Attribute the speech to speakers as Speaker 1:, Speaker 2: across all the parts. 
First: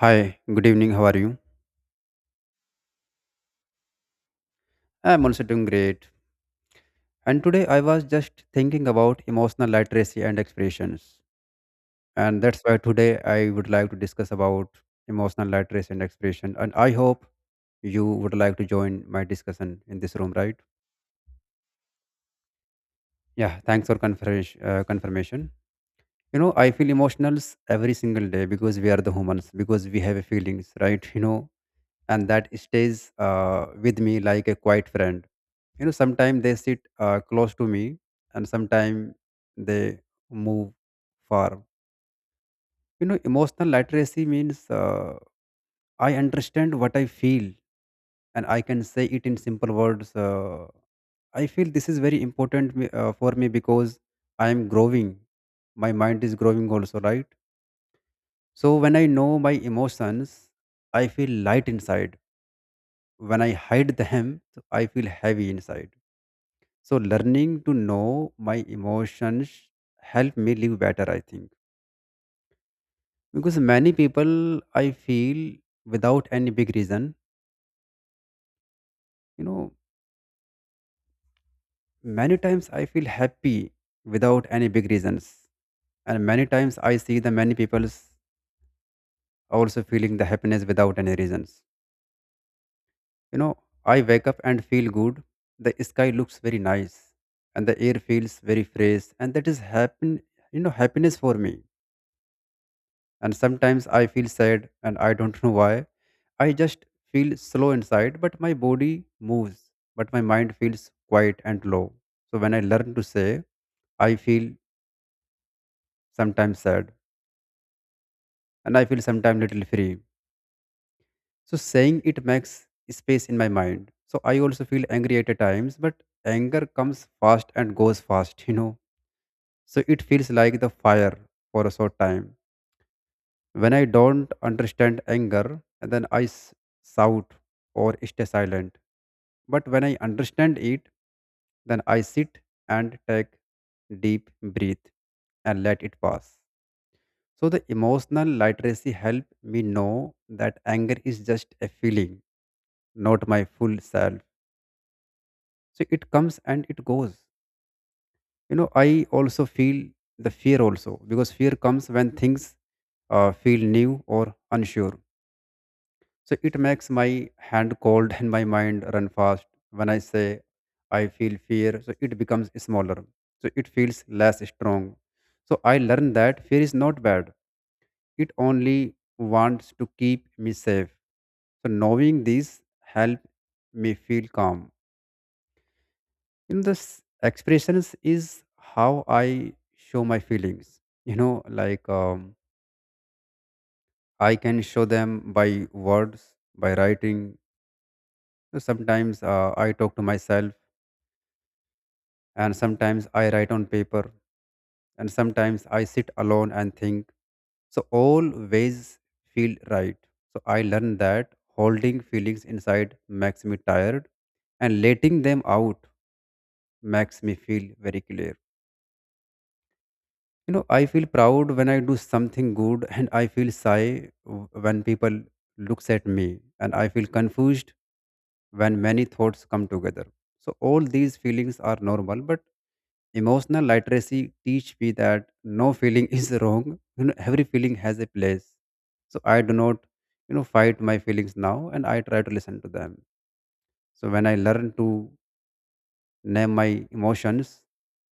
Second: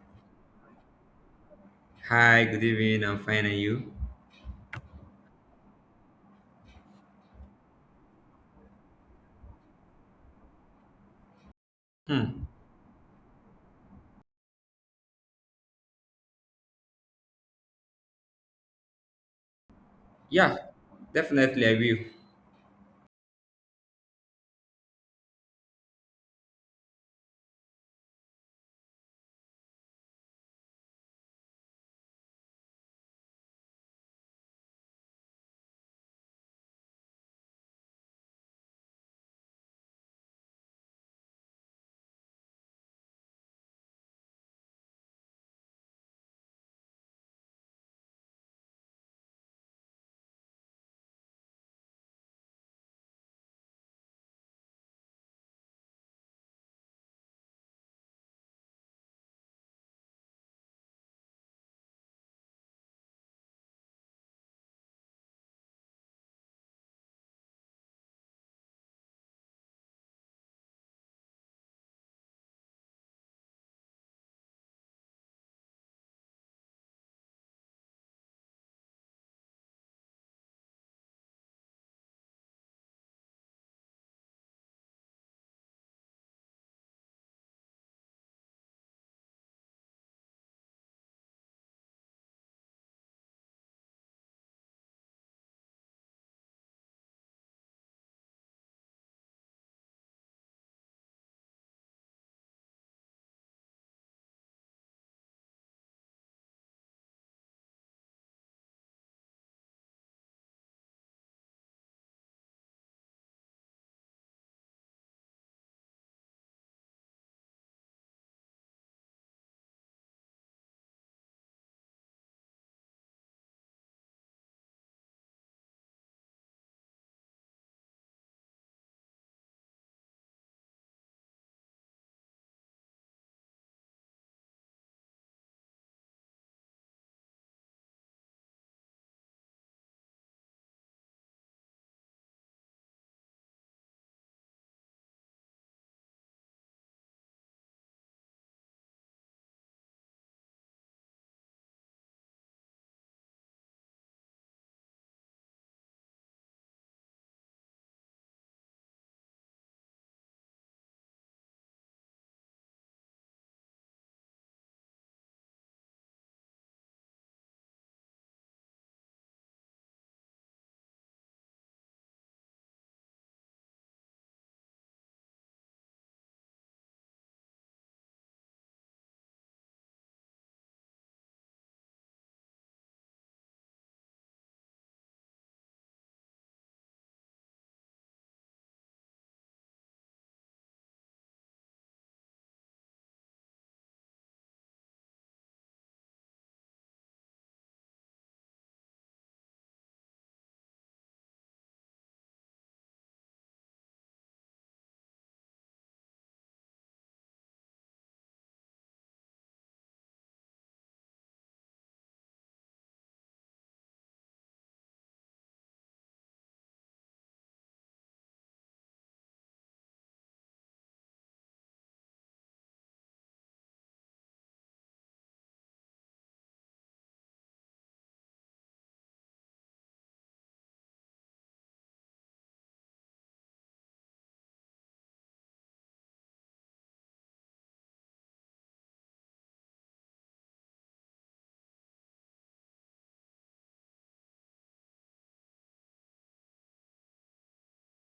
Speaker 1: Hi, good evening. How are you?
Speaker 2: Hi, good evening. I'm fine, and you?
Speaker 1: I'm also doing great. And today I was just thinking about emotional literacy and expressions. And
Speaker 2: Hmm.
Speaker 1: that's why today I would like to discuss about emotional literacy and expression. And I hope you would like to join my discussion in this room,
Speaker 2: Yeah,
Speaker 1: right?
Speaker 2: definitely I will.
Speaker 1: Yeah, thanks for confirmation. Confirmation. You know, I feel emotionals every single day because we are the humans, because we have feelings, right? You know, and that stays with me like a quiet friend. You know, sometimes they sit close to me, and sometimes they move far. You know, emotional literacy means I understand what I feel and I can say it in simple words. I feel this is very important for me because I am growing. My mind is growing also, right? So when I know my emotions, I feel light inside. When I hide them, so I feel heavy inside. So learning to know my emotions help me live better, I think. Because many people I feel without any big reason, you know, many times I feel happy without any big reasons. And many times I see the many people also feeling the happiness without any reasons. You know, I wake up and feel good. The sky looks very nice and the air feels very fresh, and that is happen, you know, happiness for me. And sometimes I feel sad and I don't know why. I just feel slow inside, but my body moves, but my mind feels quiet and low. So when I learn to say, I feel sometimes sad and I feel sometimes little free. So saying it makes space in my mind. So I also feel angry at times, but anger comes fast and goes fast, you know. So it feels like the fire for a short time. When I don't understand anger, then shout or stay silent. But when I understand it, then I sit and take deep breath and let it pass. So the emotional literacy help me know that anger is just a feeling, not my full self. So it comes and it goes. You know, I also feel the fear also because fear comes when things feel new or unsure. So it makes my hand cold and my mind run fast. When I say I feel fear, so it becomes smaller. So it feels less strong. So I learned that fear is not bad. It only wants to keep me safe. So knowing this help me feel calm. In this expressions is how I show my feelings. You know, like I can show them by words, by writing. Sometimes I talk to myself, and sometimes I write on paper, and sometimes I sit alone and think. So all ways feel right. So I learned that holding feelings inside makes me tired, and letting them out makes me feel very clear. You know, I feel proud when I do something good, and I feel shy when people looks at me, and I feel confused when many thoughts come together. So, all these feelings are normal, but emotional literacy teach me that no feeling is wrong. You know, every feeling has a place. So, I do not, you know, fight my feelings now and I try to listen to them. So, when I learn to name my emotions,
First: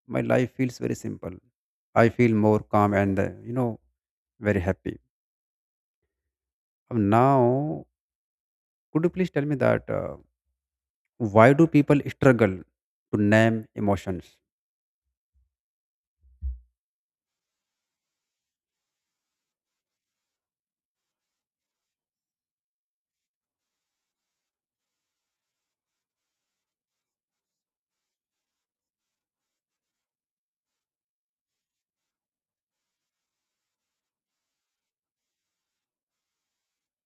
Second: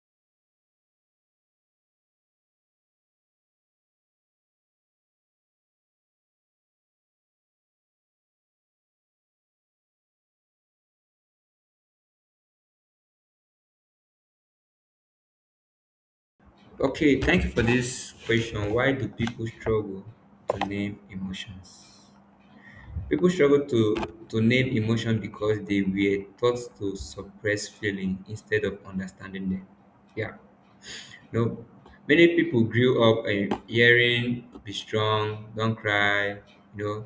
Speaker 1: my life feels very simple. I feel more calm and, you know, very happy. Now, could you please tell me that why do people struggle to name emotions?
Speaker 2: Okay, thank you for this question. Why do people struggle to name emotions? People struggle to name emotion because they were taught to suppress feeling instead of understanding them. Yeah, no. Many people grew up hearing "be strong," "don't cry," you know,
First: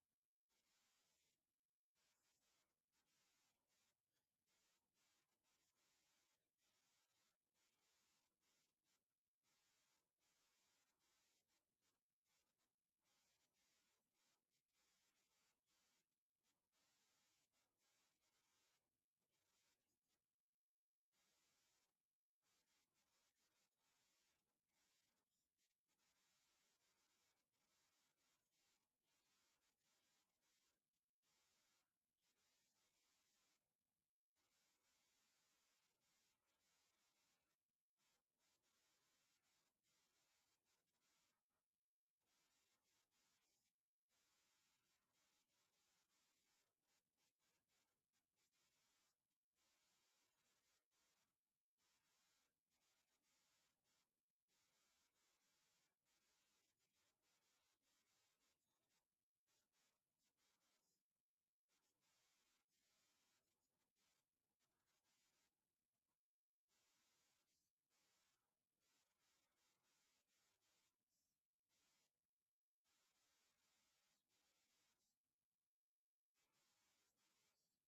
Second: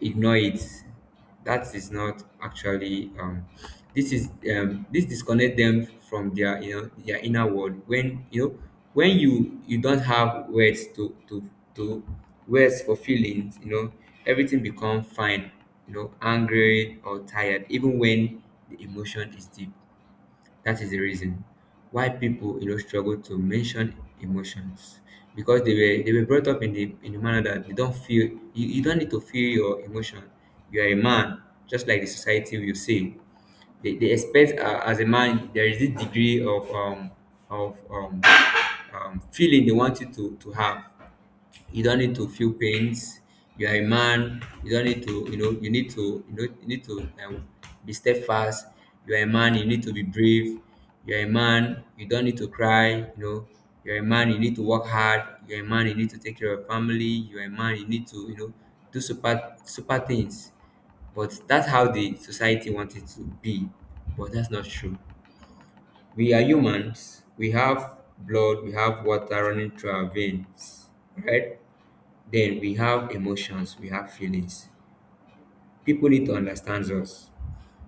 Speaker 2: ignore it. That is not actually this disconnect them from their, you know, their inner world. When you don't have words to words for feelings, you know, everything become fine, you know, angry or tired even when the emotion is deep. That is the reason why people, you know, struggle to mention emotions, because they were brought up in the, in the manner that they don't feel. You don't need to feel your emotion. You are a man, just like the society will say. They expect, as a man there is this degree of feeling they want you to have. You don't need to feel pains. You are a man, you don't need to, you know, you need to, you know, you need to, be steadfast. You are a man, you need to be brave. You're a man, you don't need to cry, you know. You're a man, you need to work hard. You're a man, you need to take care of family. You're a man, you need to, you know, do super things. But that's how the society wants it to be. But that's not true. We are humans, we have blood, we have water running through our veins, right? Then we have emotions, we have feelings. People need to understand us.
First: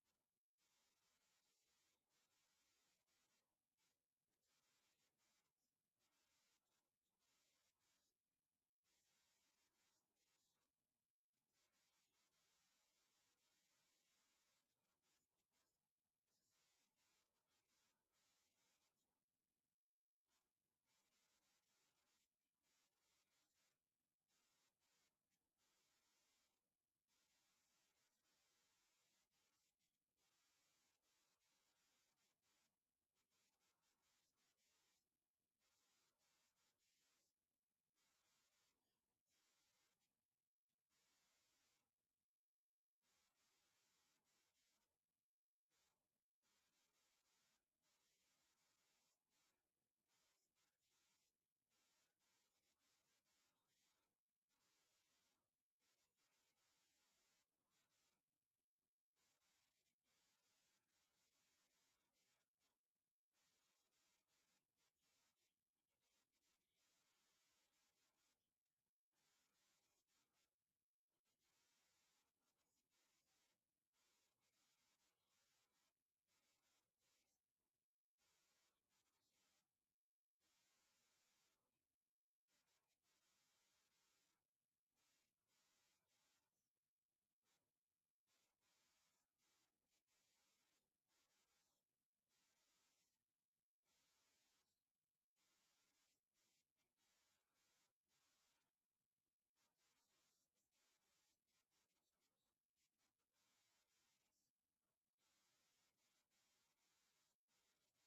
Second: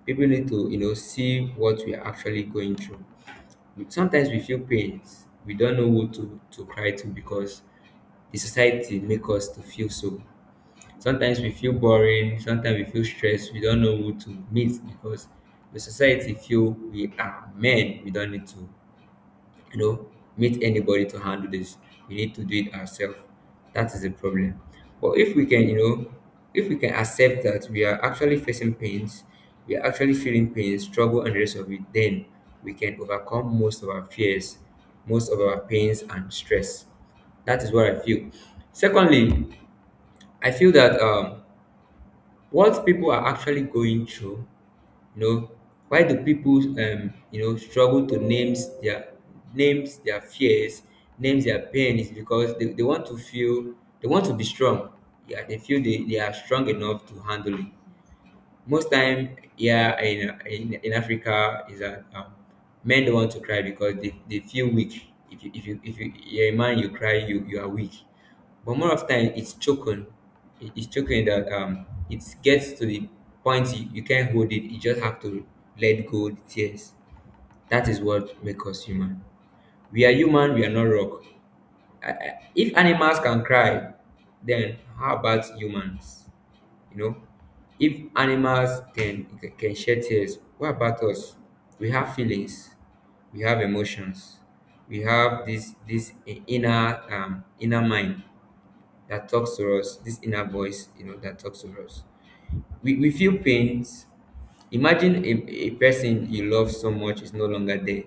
Speaker 2: People need to, you know, see what we are actually going through. Sometimes we feel pains. We don't know who to cry to because the society make us to feel so. Sometimes we feel boring. Sometimes we feel stressed. We don't know who to meet because the society feel we are men. We don't need to, you know, meet anybody to handle this. We need to do it ourselves. That is the problem. But if we can, you know, if we can accept that we are actually facing pains, we are actually feeling pains, struggle, and the rest of it, then we can overcome most of our fears, most of our pains and stress. That is what I feel. Secondly, I feel that, what people are actually going through, you know, why do people, you know, struggle to names their fears, names their pain, is because they want to feel, they want to be strong. Yeah, they feel they are strong enough to handle it. Most time here in Africa is that, men don't want to cry because they feel weak. If you're a man you cry, you are weak. But more of time it's choking. It's choking that, it gets to the point you can't hold it. You just have to let go the tears. That is what makes us human. We are human. We are not rock. If animals can cry, then how about humans? You know, if animals can shed tears, what about us? We have feelings, we have emotions, we have this inner, inner mind that talks to us, this inner voice, you know, that talks to us. We feel pains. Imagine a person you love so much is no longer there.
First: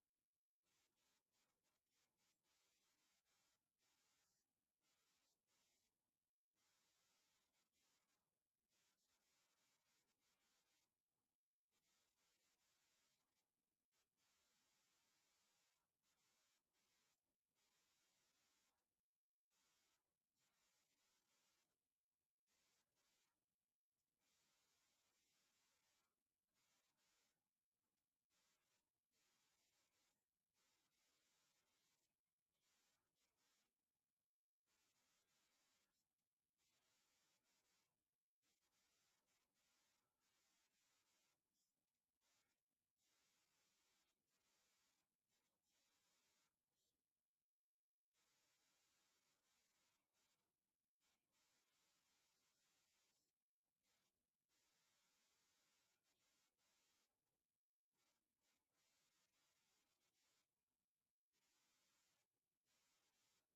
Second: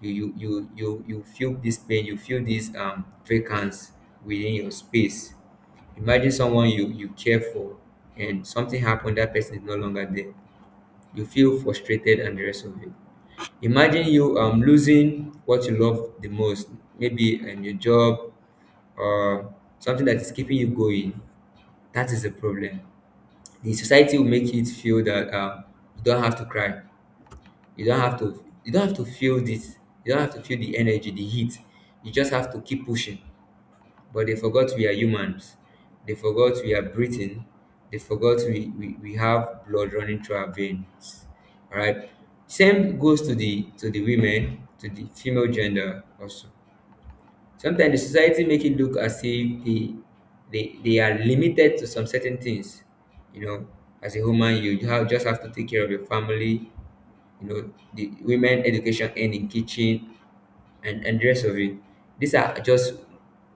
Speaker 2: You feel this pain, you feel this, vacance within your space. Imagine someone you care for, and something happened, that person is no longer there. You feel frustrated and the rest of it. Imagine you, losing what you love the most, maybe, your job or something that is keeping you going. That is the problem. The society will make it feel that, you don't have to cry, you don't have to, you don't have to feel this, you don't have to feel the energy, the heat, you just have to keep pushing. But they forgot we are humans, they forgot we are breathing, they forgot we have blood running through our veins. All right. Same goes to the, to the women, to the female gender also. Sometimes the society make it look as if they are limited to some certain things. You know, as a woman, you have, just have to take care of your family. You know, the women education and in kitchen and the rest of it. These are just,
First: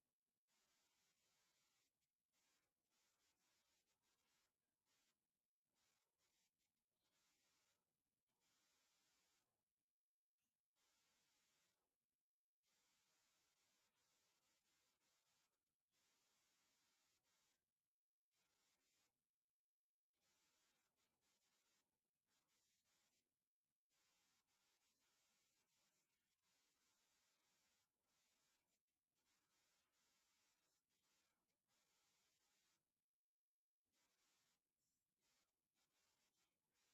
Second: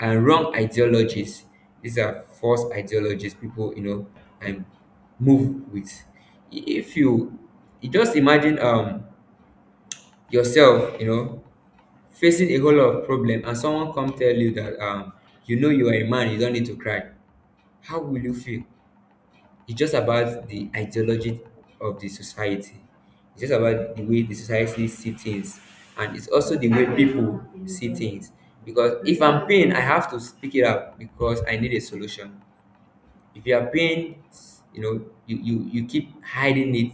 Speaker 2: wrong ideologies. These are false ideologies. People, you know, and move with. If you, you just imagine, yourself, you know, facing a whole lot of problem and someone come tell you that, you know, you are a man, you don't need to cry. How will you feel? It's just about the ideology of the society. It's just about the way the society see things, and it's also the way people see things. Because if I'm pain, I have to speak it out because I need a solution. If you are paying, you know, you keep hiding it,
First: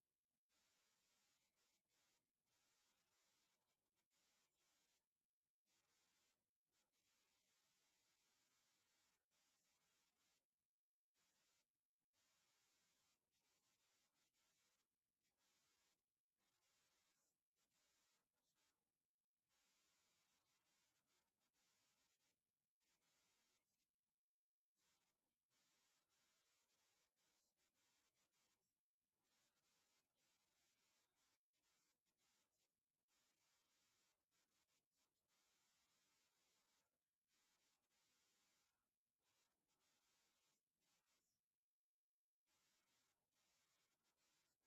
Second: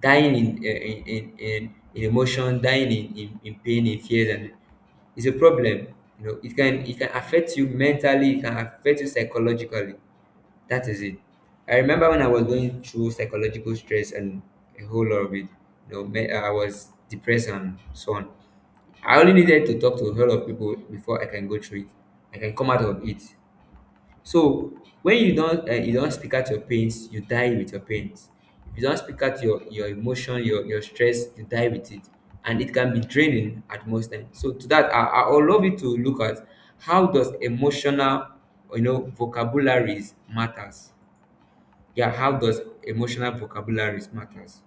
Speaker 2: dying in, in emotion, dying in pain, in fears, and it's a problem. You know, it can affect you mentally, it can affect you psychologically. That is it. I remember when I was going through psychological stress and a whole lot of it, you know, I was depressed and so on. I only needed to talk to a whole lot of people before I can go through it, I can come out of it. So when you don, you don speak out your pains, you die with your pains. If you don speak out your emotion, your stress, you die with it, and it can be draining at most times. So to that, I would love you to look at how does emotional, you know, vocabularies matters. Yeah, how does emotional vocabularies matters?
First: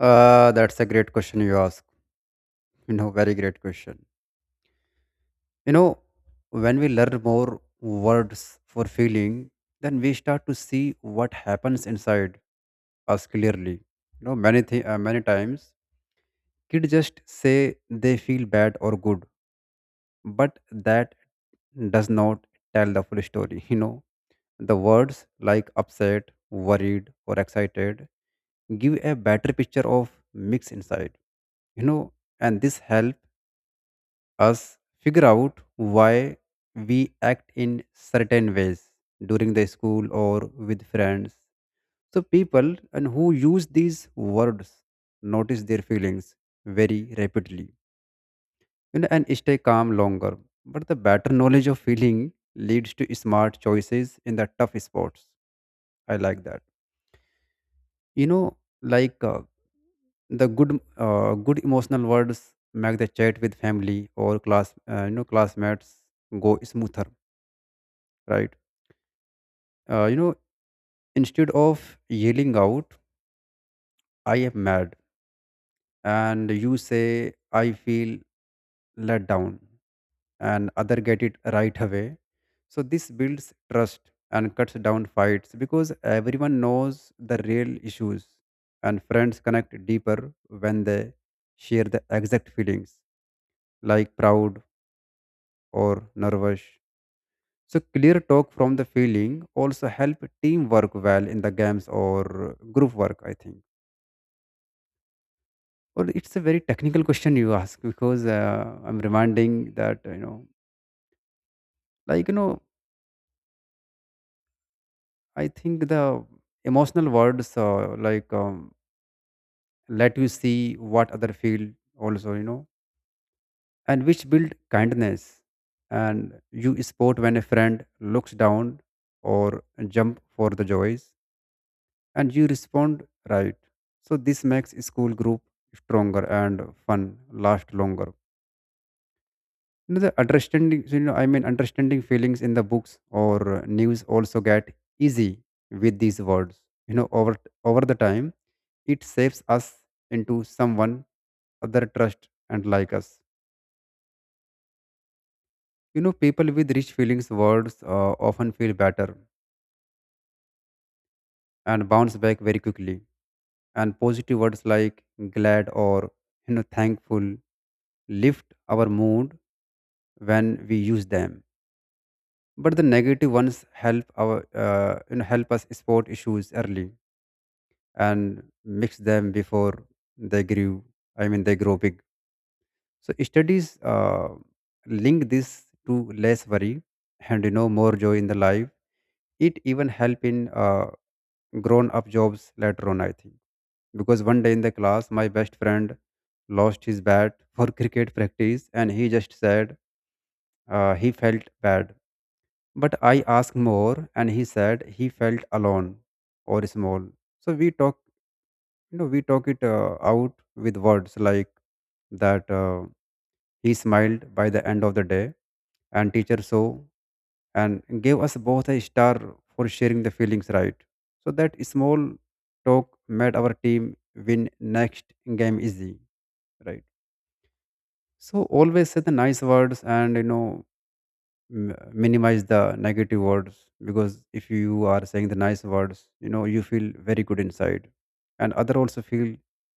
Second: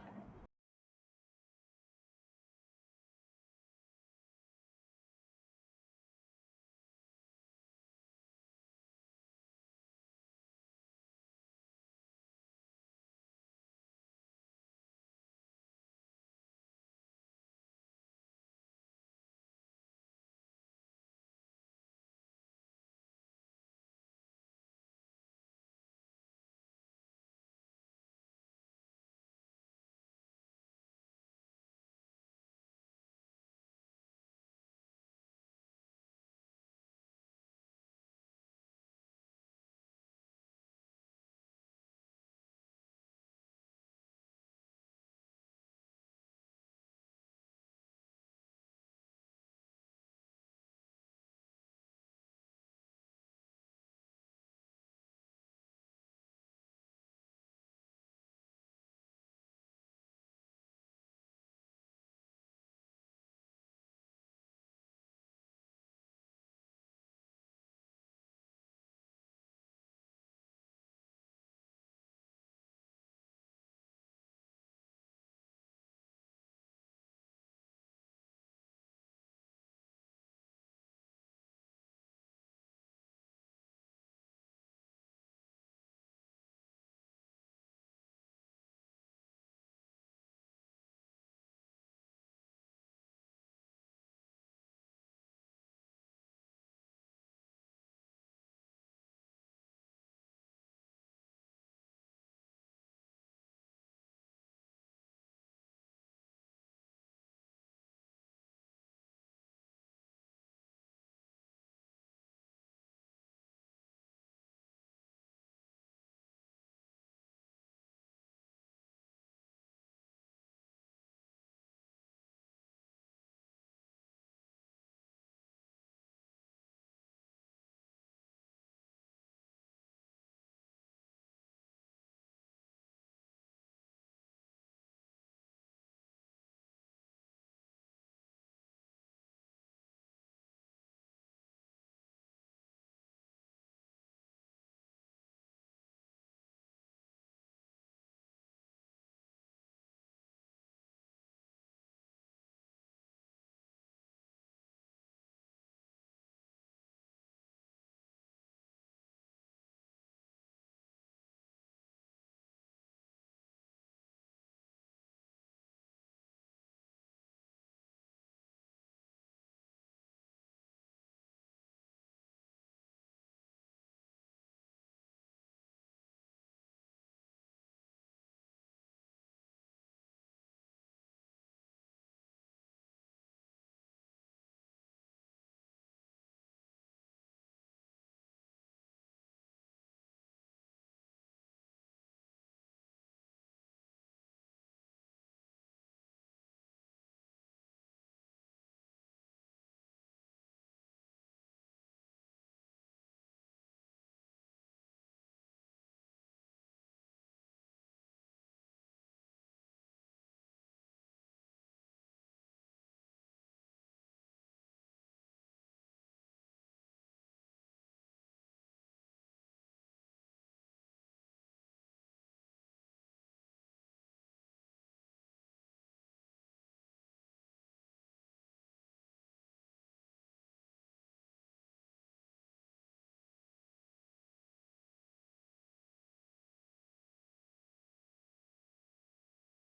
Speaker 1: That's a great question you ask. You know, very great question. You know, when we learn more words for feeling, then we start to see what happens inside us clearly. You know, many times kids just say they feel bad or good, but that does not tell the full story. You know, the words like upset, worried, or excited give a better picture of mix inside. You know, and this helps us figure out why we act in certain ways during the school or with friends. So people and who use these words notice their feelings very rapidly, you know, and stay calm longer. But the better knowledge of feeling leads to smart choices in the tough spots. I like that. You know, like the good emotional words make the chat with family or class, you know, classmates go smoother, right? You know, instead of yelling out, I am mad, and you say, I feel let down, and other get it right away. So this builds trust and cuts down fights because everyone knows the real issues, and friends connect deeper when they share the exact feelings, like proud or nervous. So clear talk from the feeling also help teamwork well in the games or group work, I think. Or it's a very technical question you ask because I'm reminding that you know, like you know, I think the emotional words let you see what other feel also, you know, and which build kindness, and you sport when a friend looks down or jump for the joys, and you respond right. So this makes school group stronger and fun last longer. You know the understanding, you know, I mean, understanding feelings in the books or news also get easy with these words. You know, over the time, it shapes us into someone other trust and like us. You know, people with rich feelings words often feel better and bounce back very quickly. And positive words like glad or, you know, thankful lift our mood when we use them. But the negative ones help our you know help us spot issues early and mix them before they grew I mean they grow big. So studies link this to less worry and, you know, more joy in the life. It even help in grown up jobs later on, I think. Because one day in the class my best friend lost his bat for cricket practice and he just said he felt bad. But I asked more, and he said he felt alone or small. So we talk, you know, we talk it out with words like that. He smiled by the end of the day, and teacher saw and gave us both a star for sharing the feelings right. So that small talk made our team win next game easy, right? So always say the nice words and, you know, minimize the negative words, because if you are saying the nice words, you know, you feel very good inside and other also feel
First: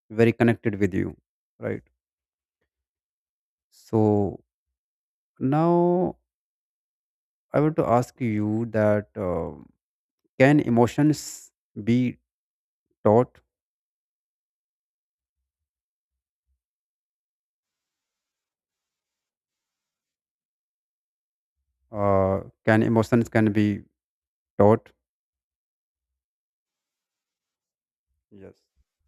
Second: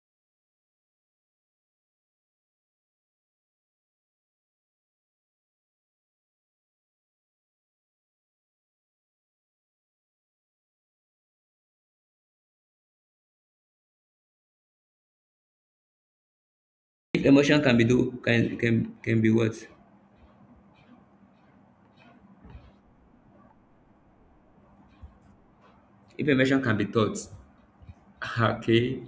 Speaker 1: very connected with you, right? So now I want to ask you that can emotions be taught?
Speaker 2: If emotion can be do can be what?
Speaker 1: Can emotions can be taught?
Speaker 2: If emotion can be thought.
Speaker 1: Yes.
Speaker 2: Okay.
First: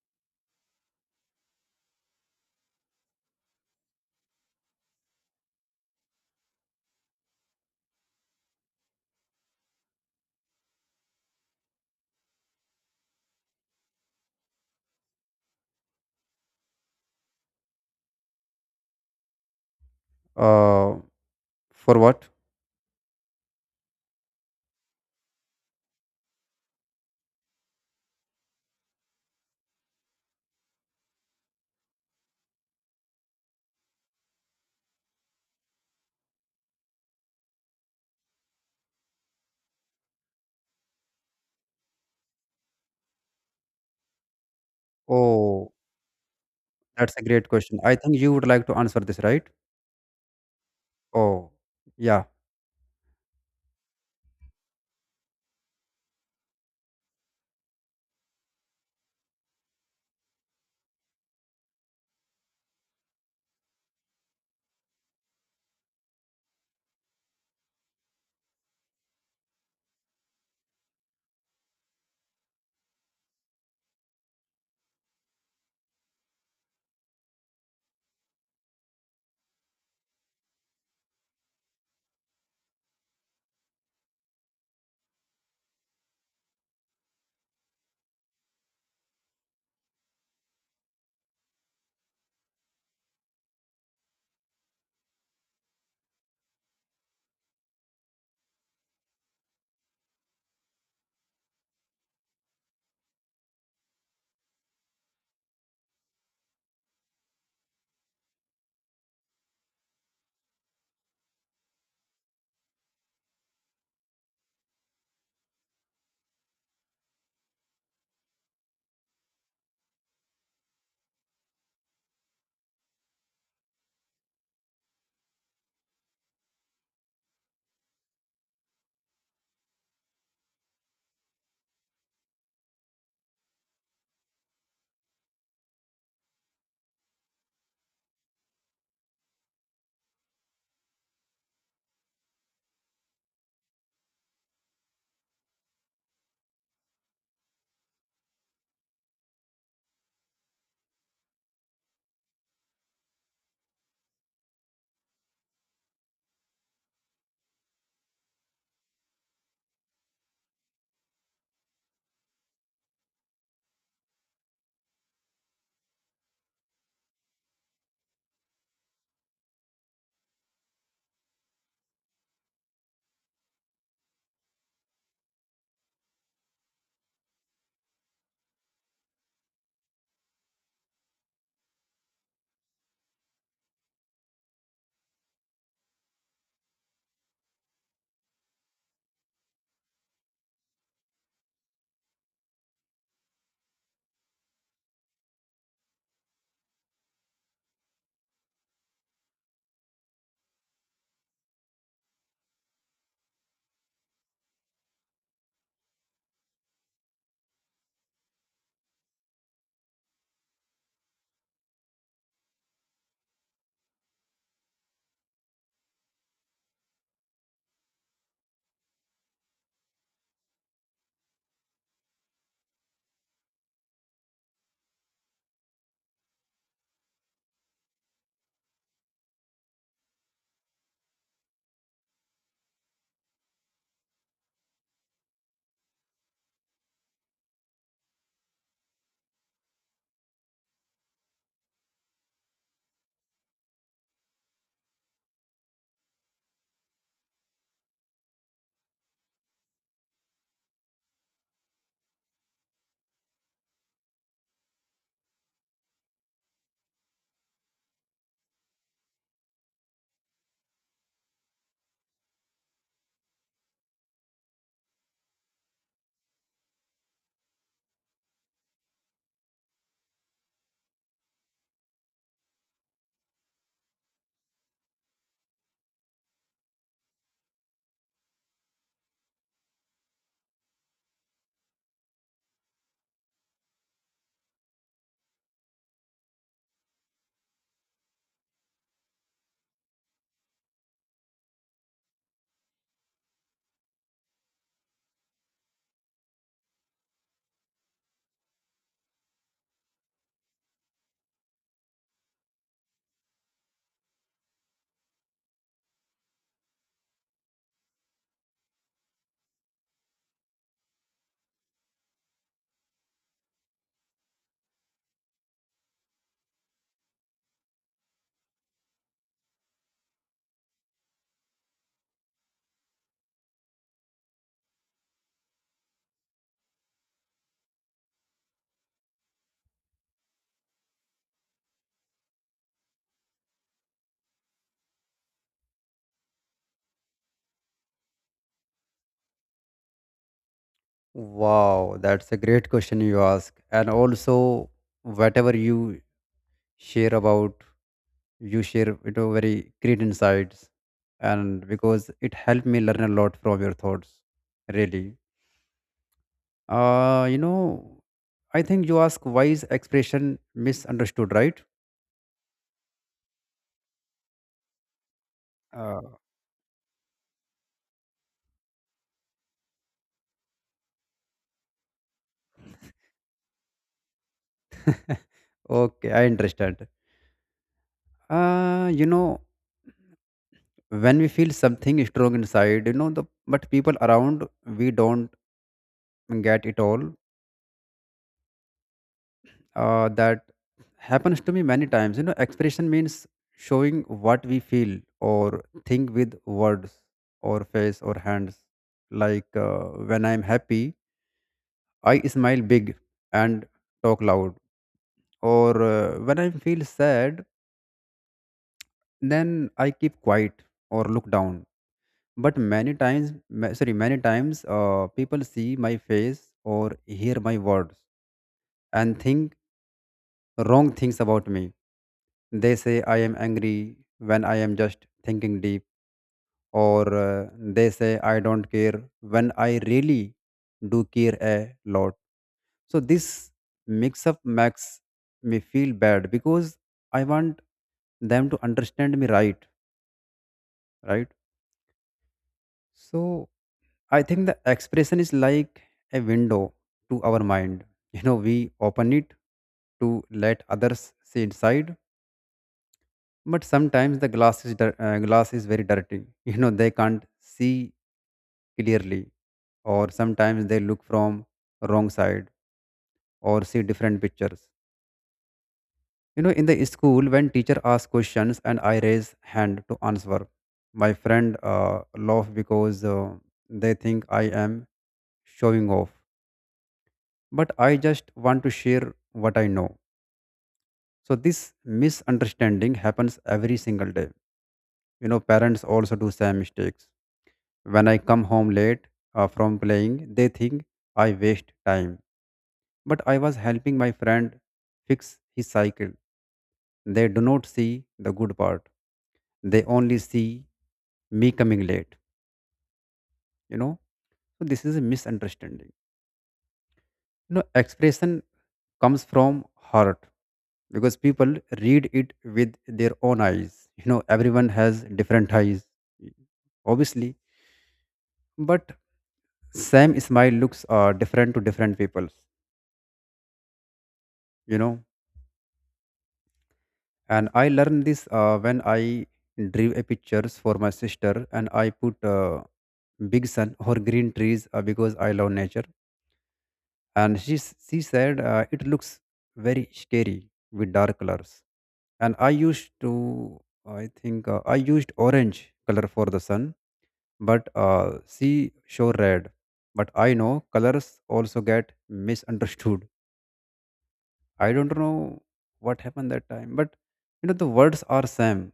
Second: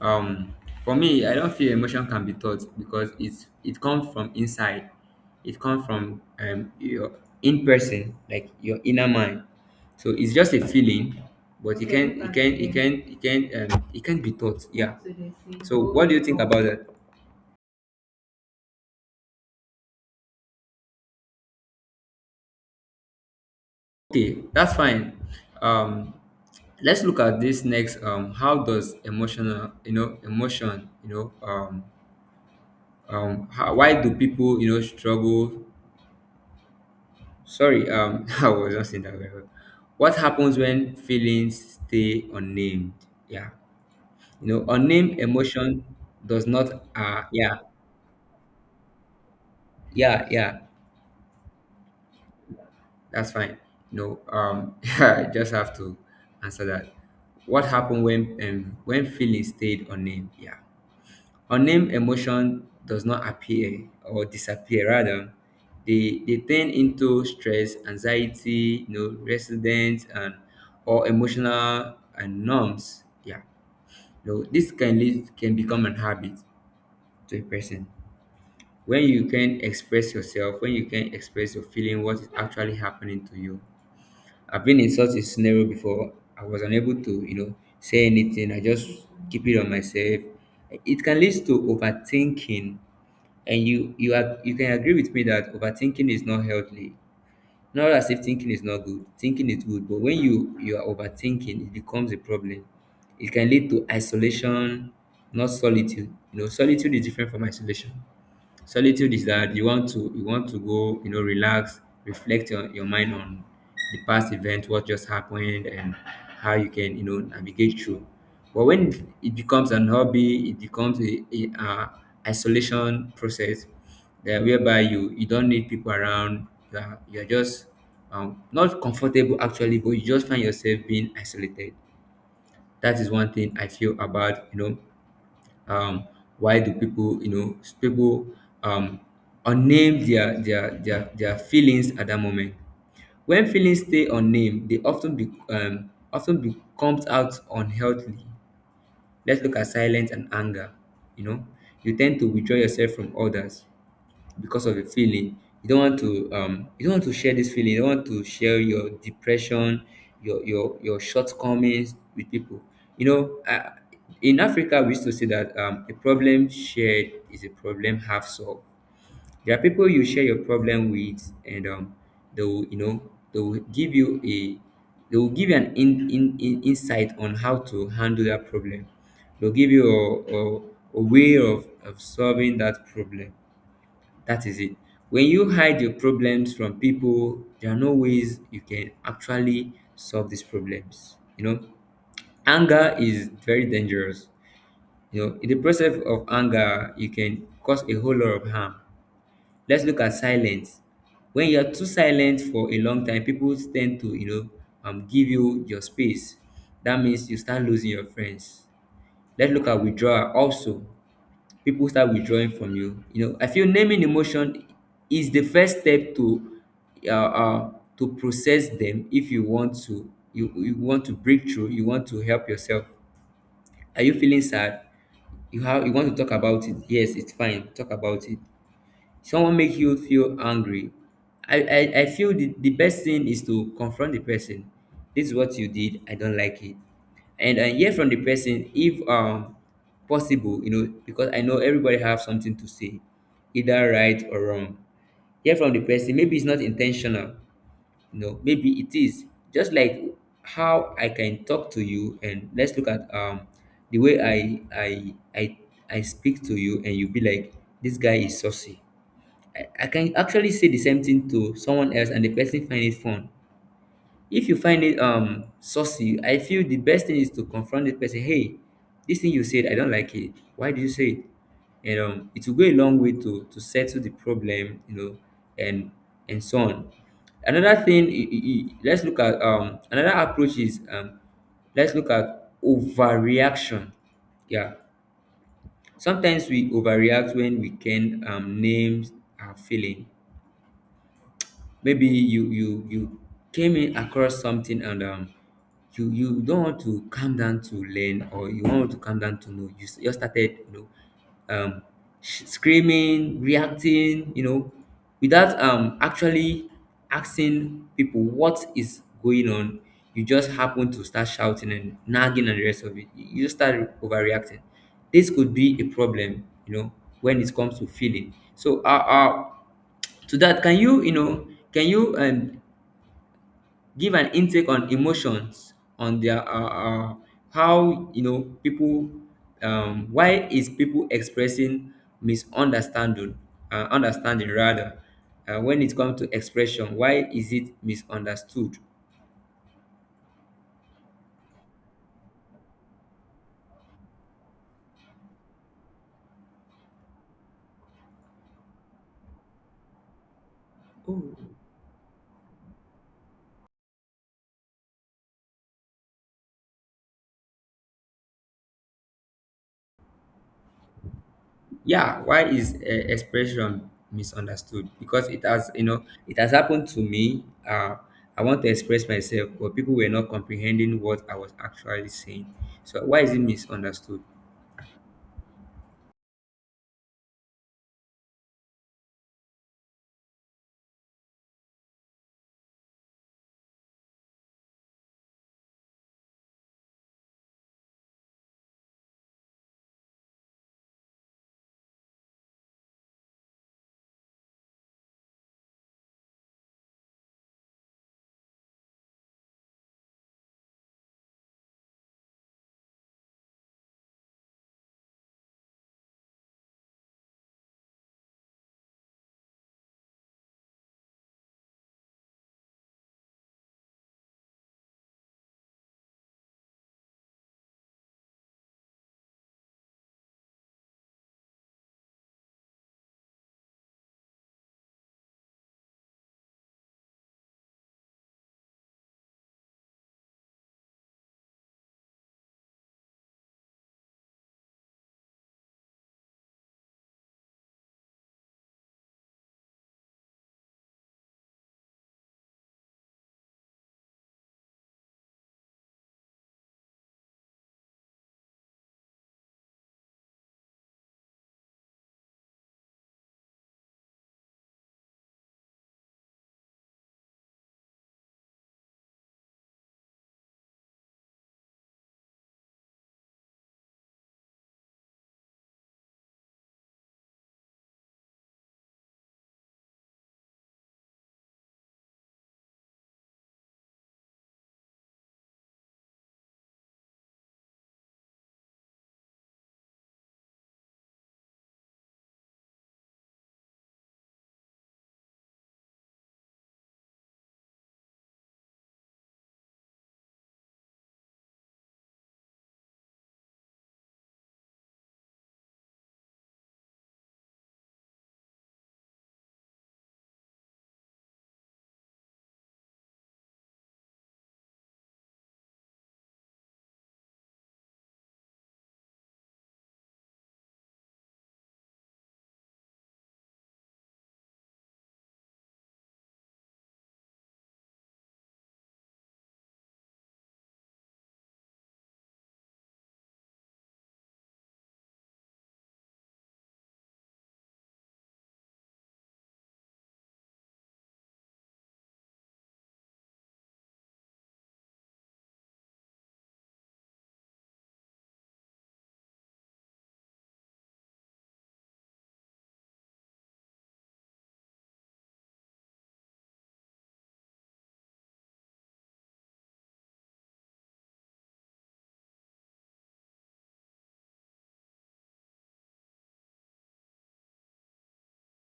Speaker 2: Um, for me, I don't feel emotion can be taught because it comes from inside. It comes from, your in person, like your inner mind. So it's just a feeling, but it can it can it can it can it can be taught. Yeah. So, so what do, oh, you think about that?
Speaker 1: uh, for what?
Speaker 2: Okay, that's fine. Um, let's look at this next. How does emotional, you know, emotion, you know, how, why do people, you know, struggle. Sorry, I wasn't saying that very well. What happens when feelings stay unnamed? Yeah, you know, unnamed
Speaker 1: Oh,
Speaker 2: emotion does not.
Speaker 1: that's a great
Speaker 2: Yeah,
Speaker 1: question, I think you would like to answer this, right?
Speaker 2: yeah, yeah.
Speaker 1: Oh, yeah.
Speaker 2: That's fine. No, I just have to answer that. What happened when, when feelings stayed unnamed? Yeah. Unnamed emotion does not appear or disappear rather. They turn into stress, anxiety, you know, resentment and or emotional and norms. Yeah. You know, this can lead, can become an habit to a person. When you can express yourself, when you can express your feeling, what is actually happening to you. I've been in such a scenario before. I was unable to, you know, say anything. I just keep it on myself. It can lead to overthinking, and you are, you can agree with me that overthinking is not healthy. Not as if thinking is not good, thinking is good, but when you are overthinking it becomes a problem. It can lead to isolation, not solitude. You know, solitude is different from isolation. Solitude is that you want to, you want to go, you know, relax, reflect your mind on the past event, what just happened, and how you can, you know, navigate through. But when it becomes an hobby, it becomes a isolation process, that whereby you, you don't need people around. You are, you're just, not comfortable actually, but you just find yourself being isolated. That is one thing I feel about. Um, why do people, people um, unnamed their feelings at that moment? When feelings stay unnamed, they often becomes out unhealthily. Let's look at silence and anger. You know, you tend to withdraw yourself from others because of a feeling. You don't want to you don't want to share this feeling, you don't want to share your depression, your shortcomings with people, you know uh, in africa we used to say that a problem shared is a problem half solved. There are people you share your problem with, and they will, they will give you a, they will give you an in insight on how to handle that problem. They'll give you a, a way of solving that problem. That is it. When you hide your problems from people, there are no ways you can actually solve these problems. You know, anger is very dangerous. You know, in the process of anger, you can cause a whole lot of harm. Let's look at silence. When you are too silent for a long time, people tend to, you know, give you your space. That means you start losing your friends. Let's look at withdrawal also. People start withdrawing from you. You know, I feel naming emotion is the first step uh, uh, to process them if you want to you want to break through, you want to help yourself. Are you feeling sad? You have you want to talk about it. Yes, it's fine. Talk about it. Someone make you feel angry, I feel the best thing is to confront the person. This is what you did, I don't like it, and I hear from the person if possible. You know, because I know everybody have something to say, either right or wrong. Hear from the person, maybe it's not intentional, you know, maybe it is. Just like how I can talk to you, and let's look at the way i speak to you, and you be like, this guy is saucy. I can actually say the same thing to someone else and the person find it fun. If you find it saucy, I feel the best thing is to confront the person. Hey, this thing you said, I don't like it. Why did you say it? And it will go a long way to settle the problem, you know, and and so on. Another thing, let's look at another approach is let's look at overreaction. Yeah, sometimes we overreact when we can name our feeling. Maybe you came in across something, and you you don't want to calm down to learn, or you want to calm down to know you just started. Know um Screaming, reacting, you know, without actually asking people what is going on. You just happen to start shouting and nagging and the rest of it, you just start overreacting. This could be a problem, you know, when it comes to feeling. So to that, can you, you know, can you give an intake on emotions on their uh, how, you know, people, why is people expressing misunderstanding, understanding rather, when it comes to expression, why is it misunderstood?
Speaker 1: Wow, that's a great question you ask. And also, whatever you share about, you share you know very great insights,
Speaker 2: Oh,
Speaker 1: and because it helped me learn a lot from your thoughts, really. You know, I think you ask why is expression misunderstood, right?
Speaker 2: yeah, why is expression misunderstood? Because it has, you
Speaker 1: Uh,
Speaker 2: know, it has happened to me. I want to express myself, but people were not comprehending what I was actually saying. So why is it misunderstood?
Speaker 1: okay, I understand. You know, when we feel something strong inside, you know, the but people around we don't get it all, that happens to me many times. You know, expression means showing what we feel or think with words or face or hands. Like when I'm happy, I smile big and talk loud. Or when I feel sad, then I keep quiet or look down. But many times, many times, people see my face or hear my words and think wrong things about me. They say I am angry when I am just thinking deep, or they say I don't care when I really do care a lot. So, this mix up makes me feel bad because I want them to understand me right, right? So, I think the expression is like a window to our mind. You know, we open it to let others see inside, but sometimes the glass is very dirty. You know, they can't see clearly, or sometimes they look from wrong side or see different pictures. You know, in the school when teacher asks questions and I raise hand to answer, my friend laugh because they think I am showing off, but I just want to share what I know. So this misunderstanding happens every single day. You know, parents also do same mistakes. When I come home late from playing, they think I waste time. But I was helping my friend fix his cycle. They do not see the good part. They only see me coming late. You know, so this is a misunderstanding. You know, expression comes from heart because people read it with their own eyes. You know, everyone has different eyes, obviously, but same smile looks different to different people. You know and I learned this when I drew a pictures for my sister and I put big sun or green trees because I love nature, and she said it looks very scary with dark colors. And I used to, I think I used orange color for the sun, but she showed red. But I know colors also get misunderstood. I don't know what happened that time, but you know the words are same.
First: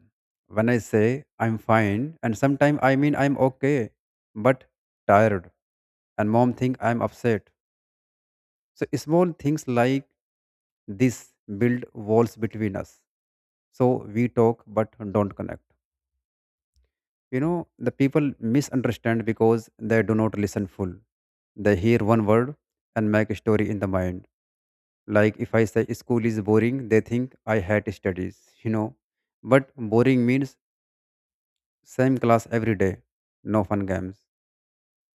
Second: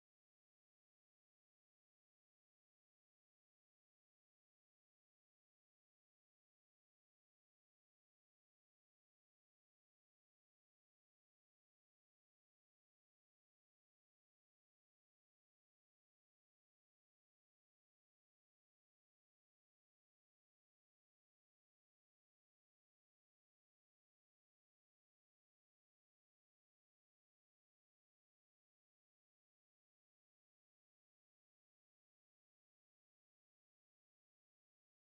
Speaker 1: When I say I'm fine, and sometimes I mean I'm okay, but tired, and mom think I'm upset. So small things like this build walls between us. So we talk but don't connect. You know the people misunderstand because they do not listen full. They hear one word and make a story in the mind, like if I say school is boring, they think I hate studies, you know, but boring means same class every day, no fun games.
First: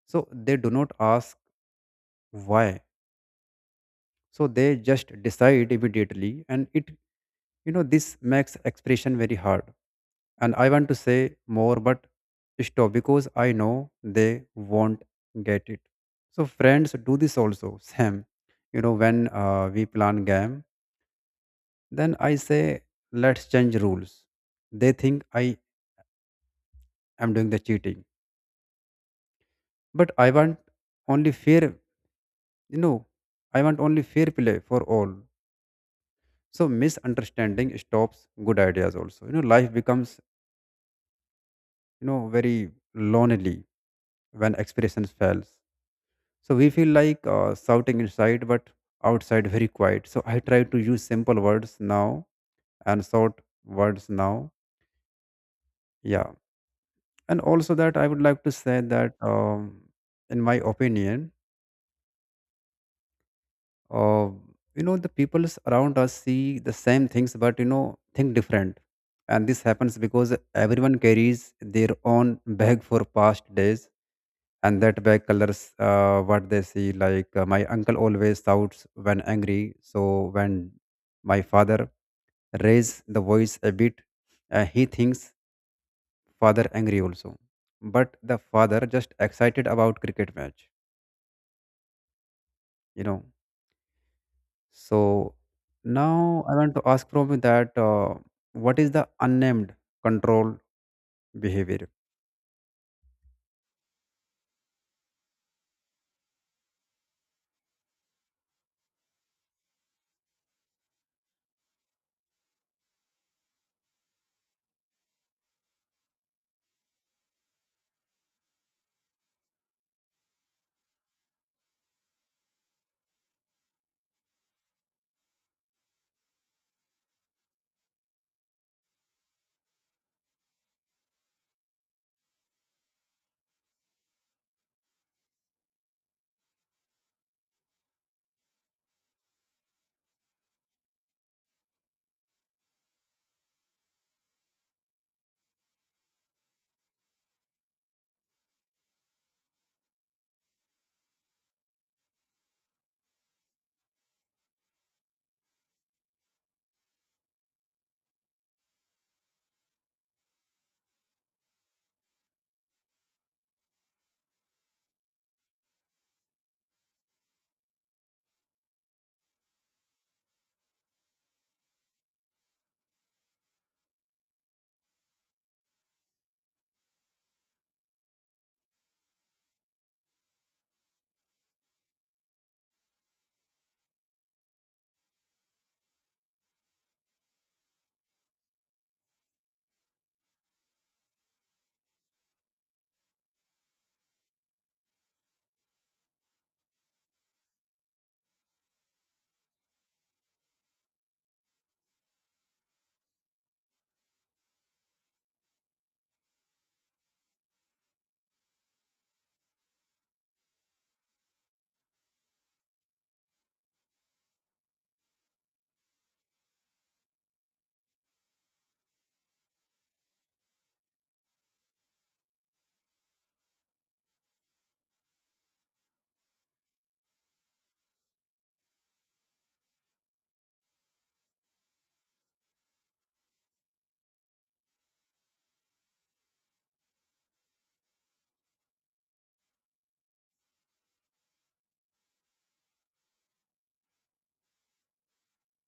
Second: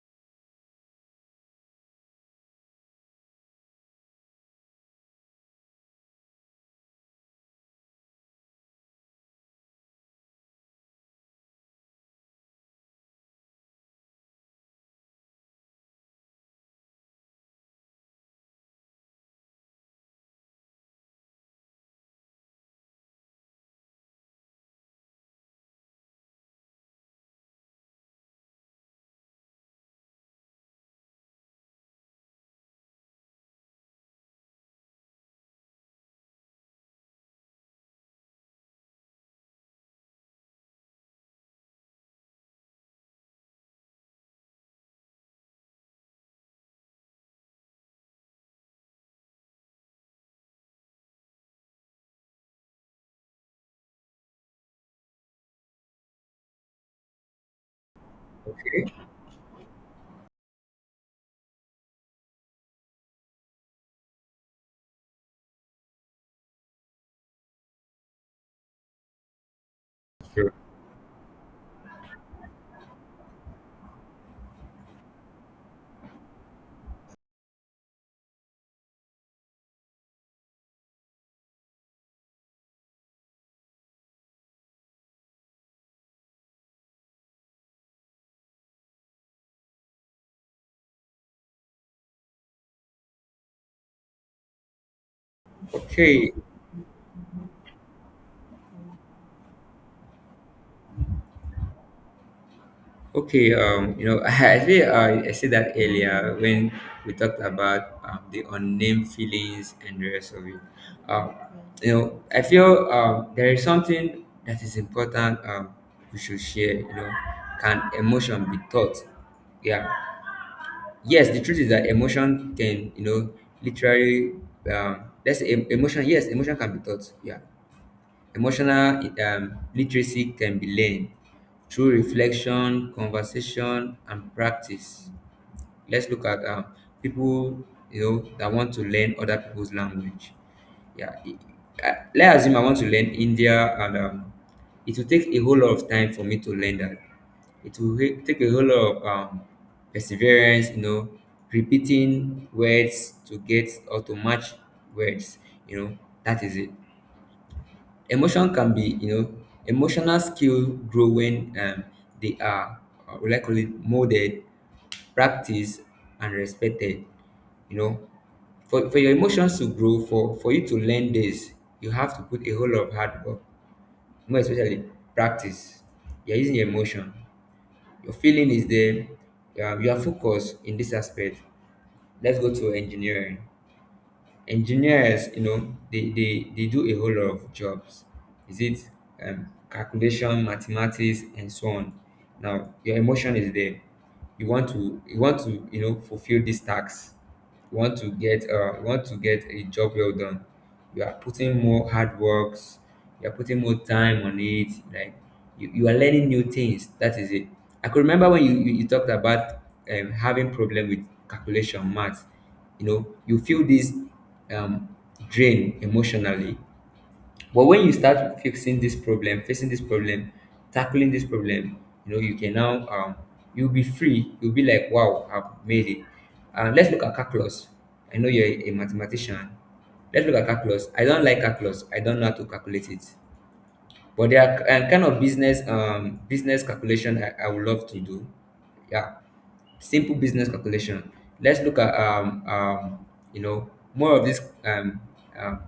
Speaker 1: So they do not ask why. So they just decide immediately, and it. This makes expression very hard, and I want to say more but stop because I know they won't get it. So friends do this also, Sam, you know when we plan game. Then I say, let's change rules. They think I am doing the cheating. But I want only fair, you know, I want only fair play for all. So misunderstanding stops good ideas also. You know, life becomes, you know, very lonely when expressions fails. So we feel like shouting inside, but outside very quiet. So I try to use simple words now and short words now. Yeah. And also that I would like to say
Speaker 2: Okay,
Speaker 1: that in my opinion, uh, you know the people around us see the same things, but you know, think different. And this happens because
Speaker 2: sure.
Speaker 1: everyone carries their own bag for past days, and that bag colors what they see. Like my uncle always shouts when angry, so when my father raise the voice a bit, he thinks father angry also, but the father just excited about cricket match, you know. So
Speaker 2: Okay.
Speaker 1: now I want to ask from you that what is the unnamed control behavior?
Speaker 2: Okay, you know, actually, I said that earlier when we talked about the unnamed feelings and the rest of it. Um, you know, I feel there is something that is important we should share. You know, can emotion be taught? Yeah. Yes, the truth is that emotion can, you know, literally, let's say emotion. Yes, emotion can be taught. Yeah. Emotional literacy can be learned through reflection, conversation, and practice. Let's look at people, you know, that want to learn other people's language. Yeah, I, let's assume I want to learn India, and it will take a whole lot of time for me to learn that. It will take a whole lot of perseverance, you know, repeating words to get or to match words. You know, that is it. Emotion can be, you know, emotional skill grow when they are what molded, practiced, and respected. You know, for your emotions to grow, for you to learn this, you have to put a whole lot of hard work, more especially practice. You're using your emotion. Your feeling is there. You are focused in this aspect. Let's go to engineering. Engineers, you know, they do a whole lot of jobs. Is it calculation, mathematics, and so on. Now your emotion is there, you want to you know fulfill these tasks. You want to get you want to get a job well done. You are putting more hard works, you are putting more time on it. Like you are learning new things. That is it. I could remember when you talked about having problem with calculation math. You know, you feel this um, drain emotionally. But when you start fixing this problem, facing this problem, tackling this problem, you know, you can now you'll be free, you'll be like, wow, I've made it. Let's look at calculus. I know you're a mathematician. Let's look at calculus. I don't like calculus, I don't know how to calculate it. But there are kind of business business calculation I would love to do. Yeah, simple business calculation. Let's look at you know, more of this um,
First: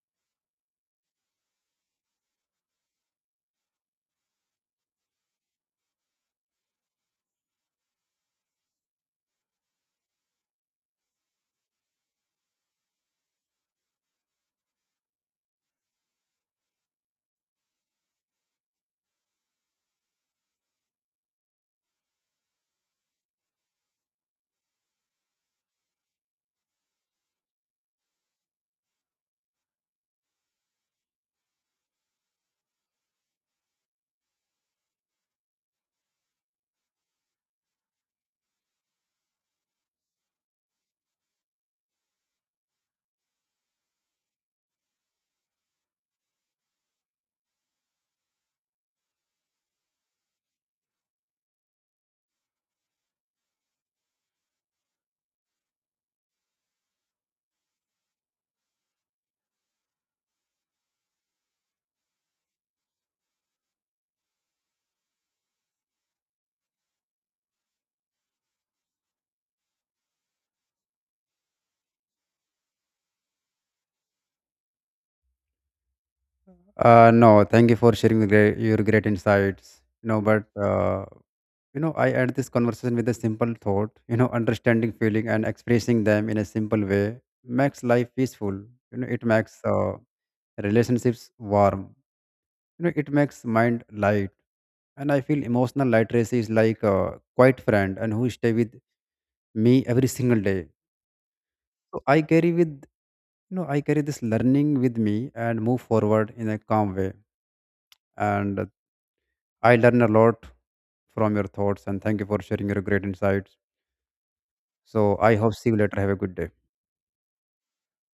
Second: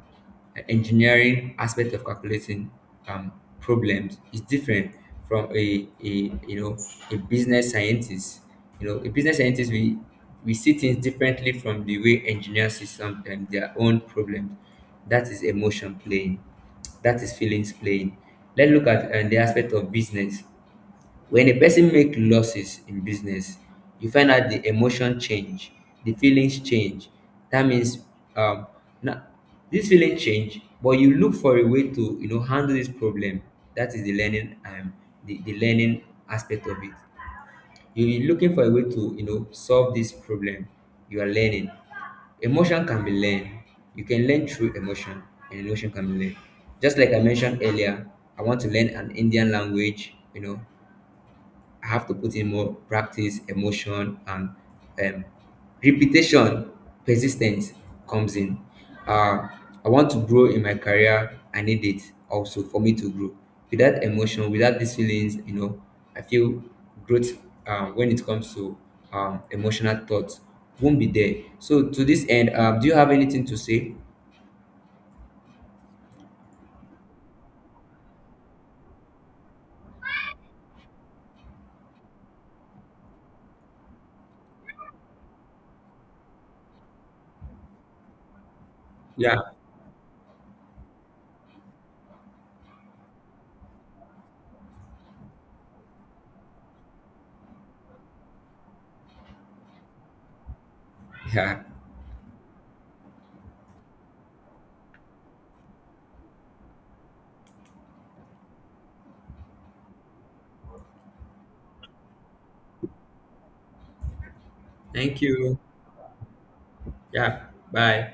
Speaker 2: engineering aspect of calculating um, problems is different from a, you know, a business scientist. You know, a business scientist, we see things differently from the way engineers see sometimes their own problems. That is emotion playing. That is feelings playing. Let's look at the aspect of business. When a person make losses in business, you find out the emotion change, the feelings change. That means um now this feeling change, but you look for a way to you know handle this problem. That is the learning aspect of it. You're looking for a way to you know solve this problem. You are learning. Emotion can be learned. You can learn through emotion, and emotion can be learned. Just like I mentioned earlier, I want to learn an Indian language, you know, I have to put in more practice, emotion, and um, repetition, persistence comes in. Uh, I want to grow in my career. I need it also for me to grow. Without emotion, without these feelings, you know, I feel growth when it comes to emotional thoughts won't be there. So to this end, do you have anything to say?
Speaker 1: No, thank you for sharing your great insights, you know, but you know I end this conversation with a simple thought. You know understanding feeling and expressing them in a simple way makes life peaceful. You know it
Speaker 2: Yeah,
Speaker 1: makes relationships warm, you know it makes mind light. And I feel emotional literacy is like a quiet friend and who stay with me every single day.
Speaker 2: yeah.
Speaker 1: So I carry with, you know, I carry this learning with me and move forward in a calm way. And I learn a lot from your thoughts, and thank you for sharing your great insights. So
Speaker 2: Thank
Speaker 1: I hope
Speaker 2: you.
Speaker 1: see you later. Have a good day.
Speaker 2: Yeah. Bye.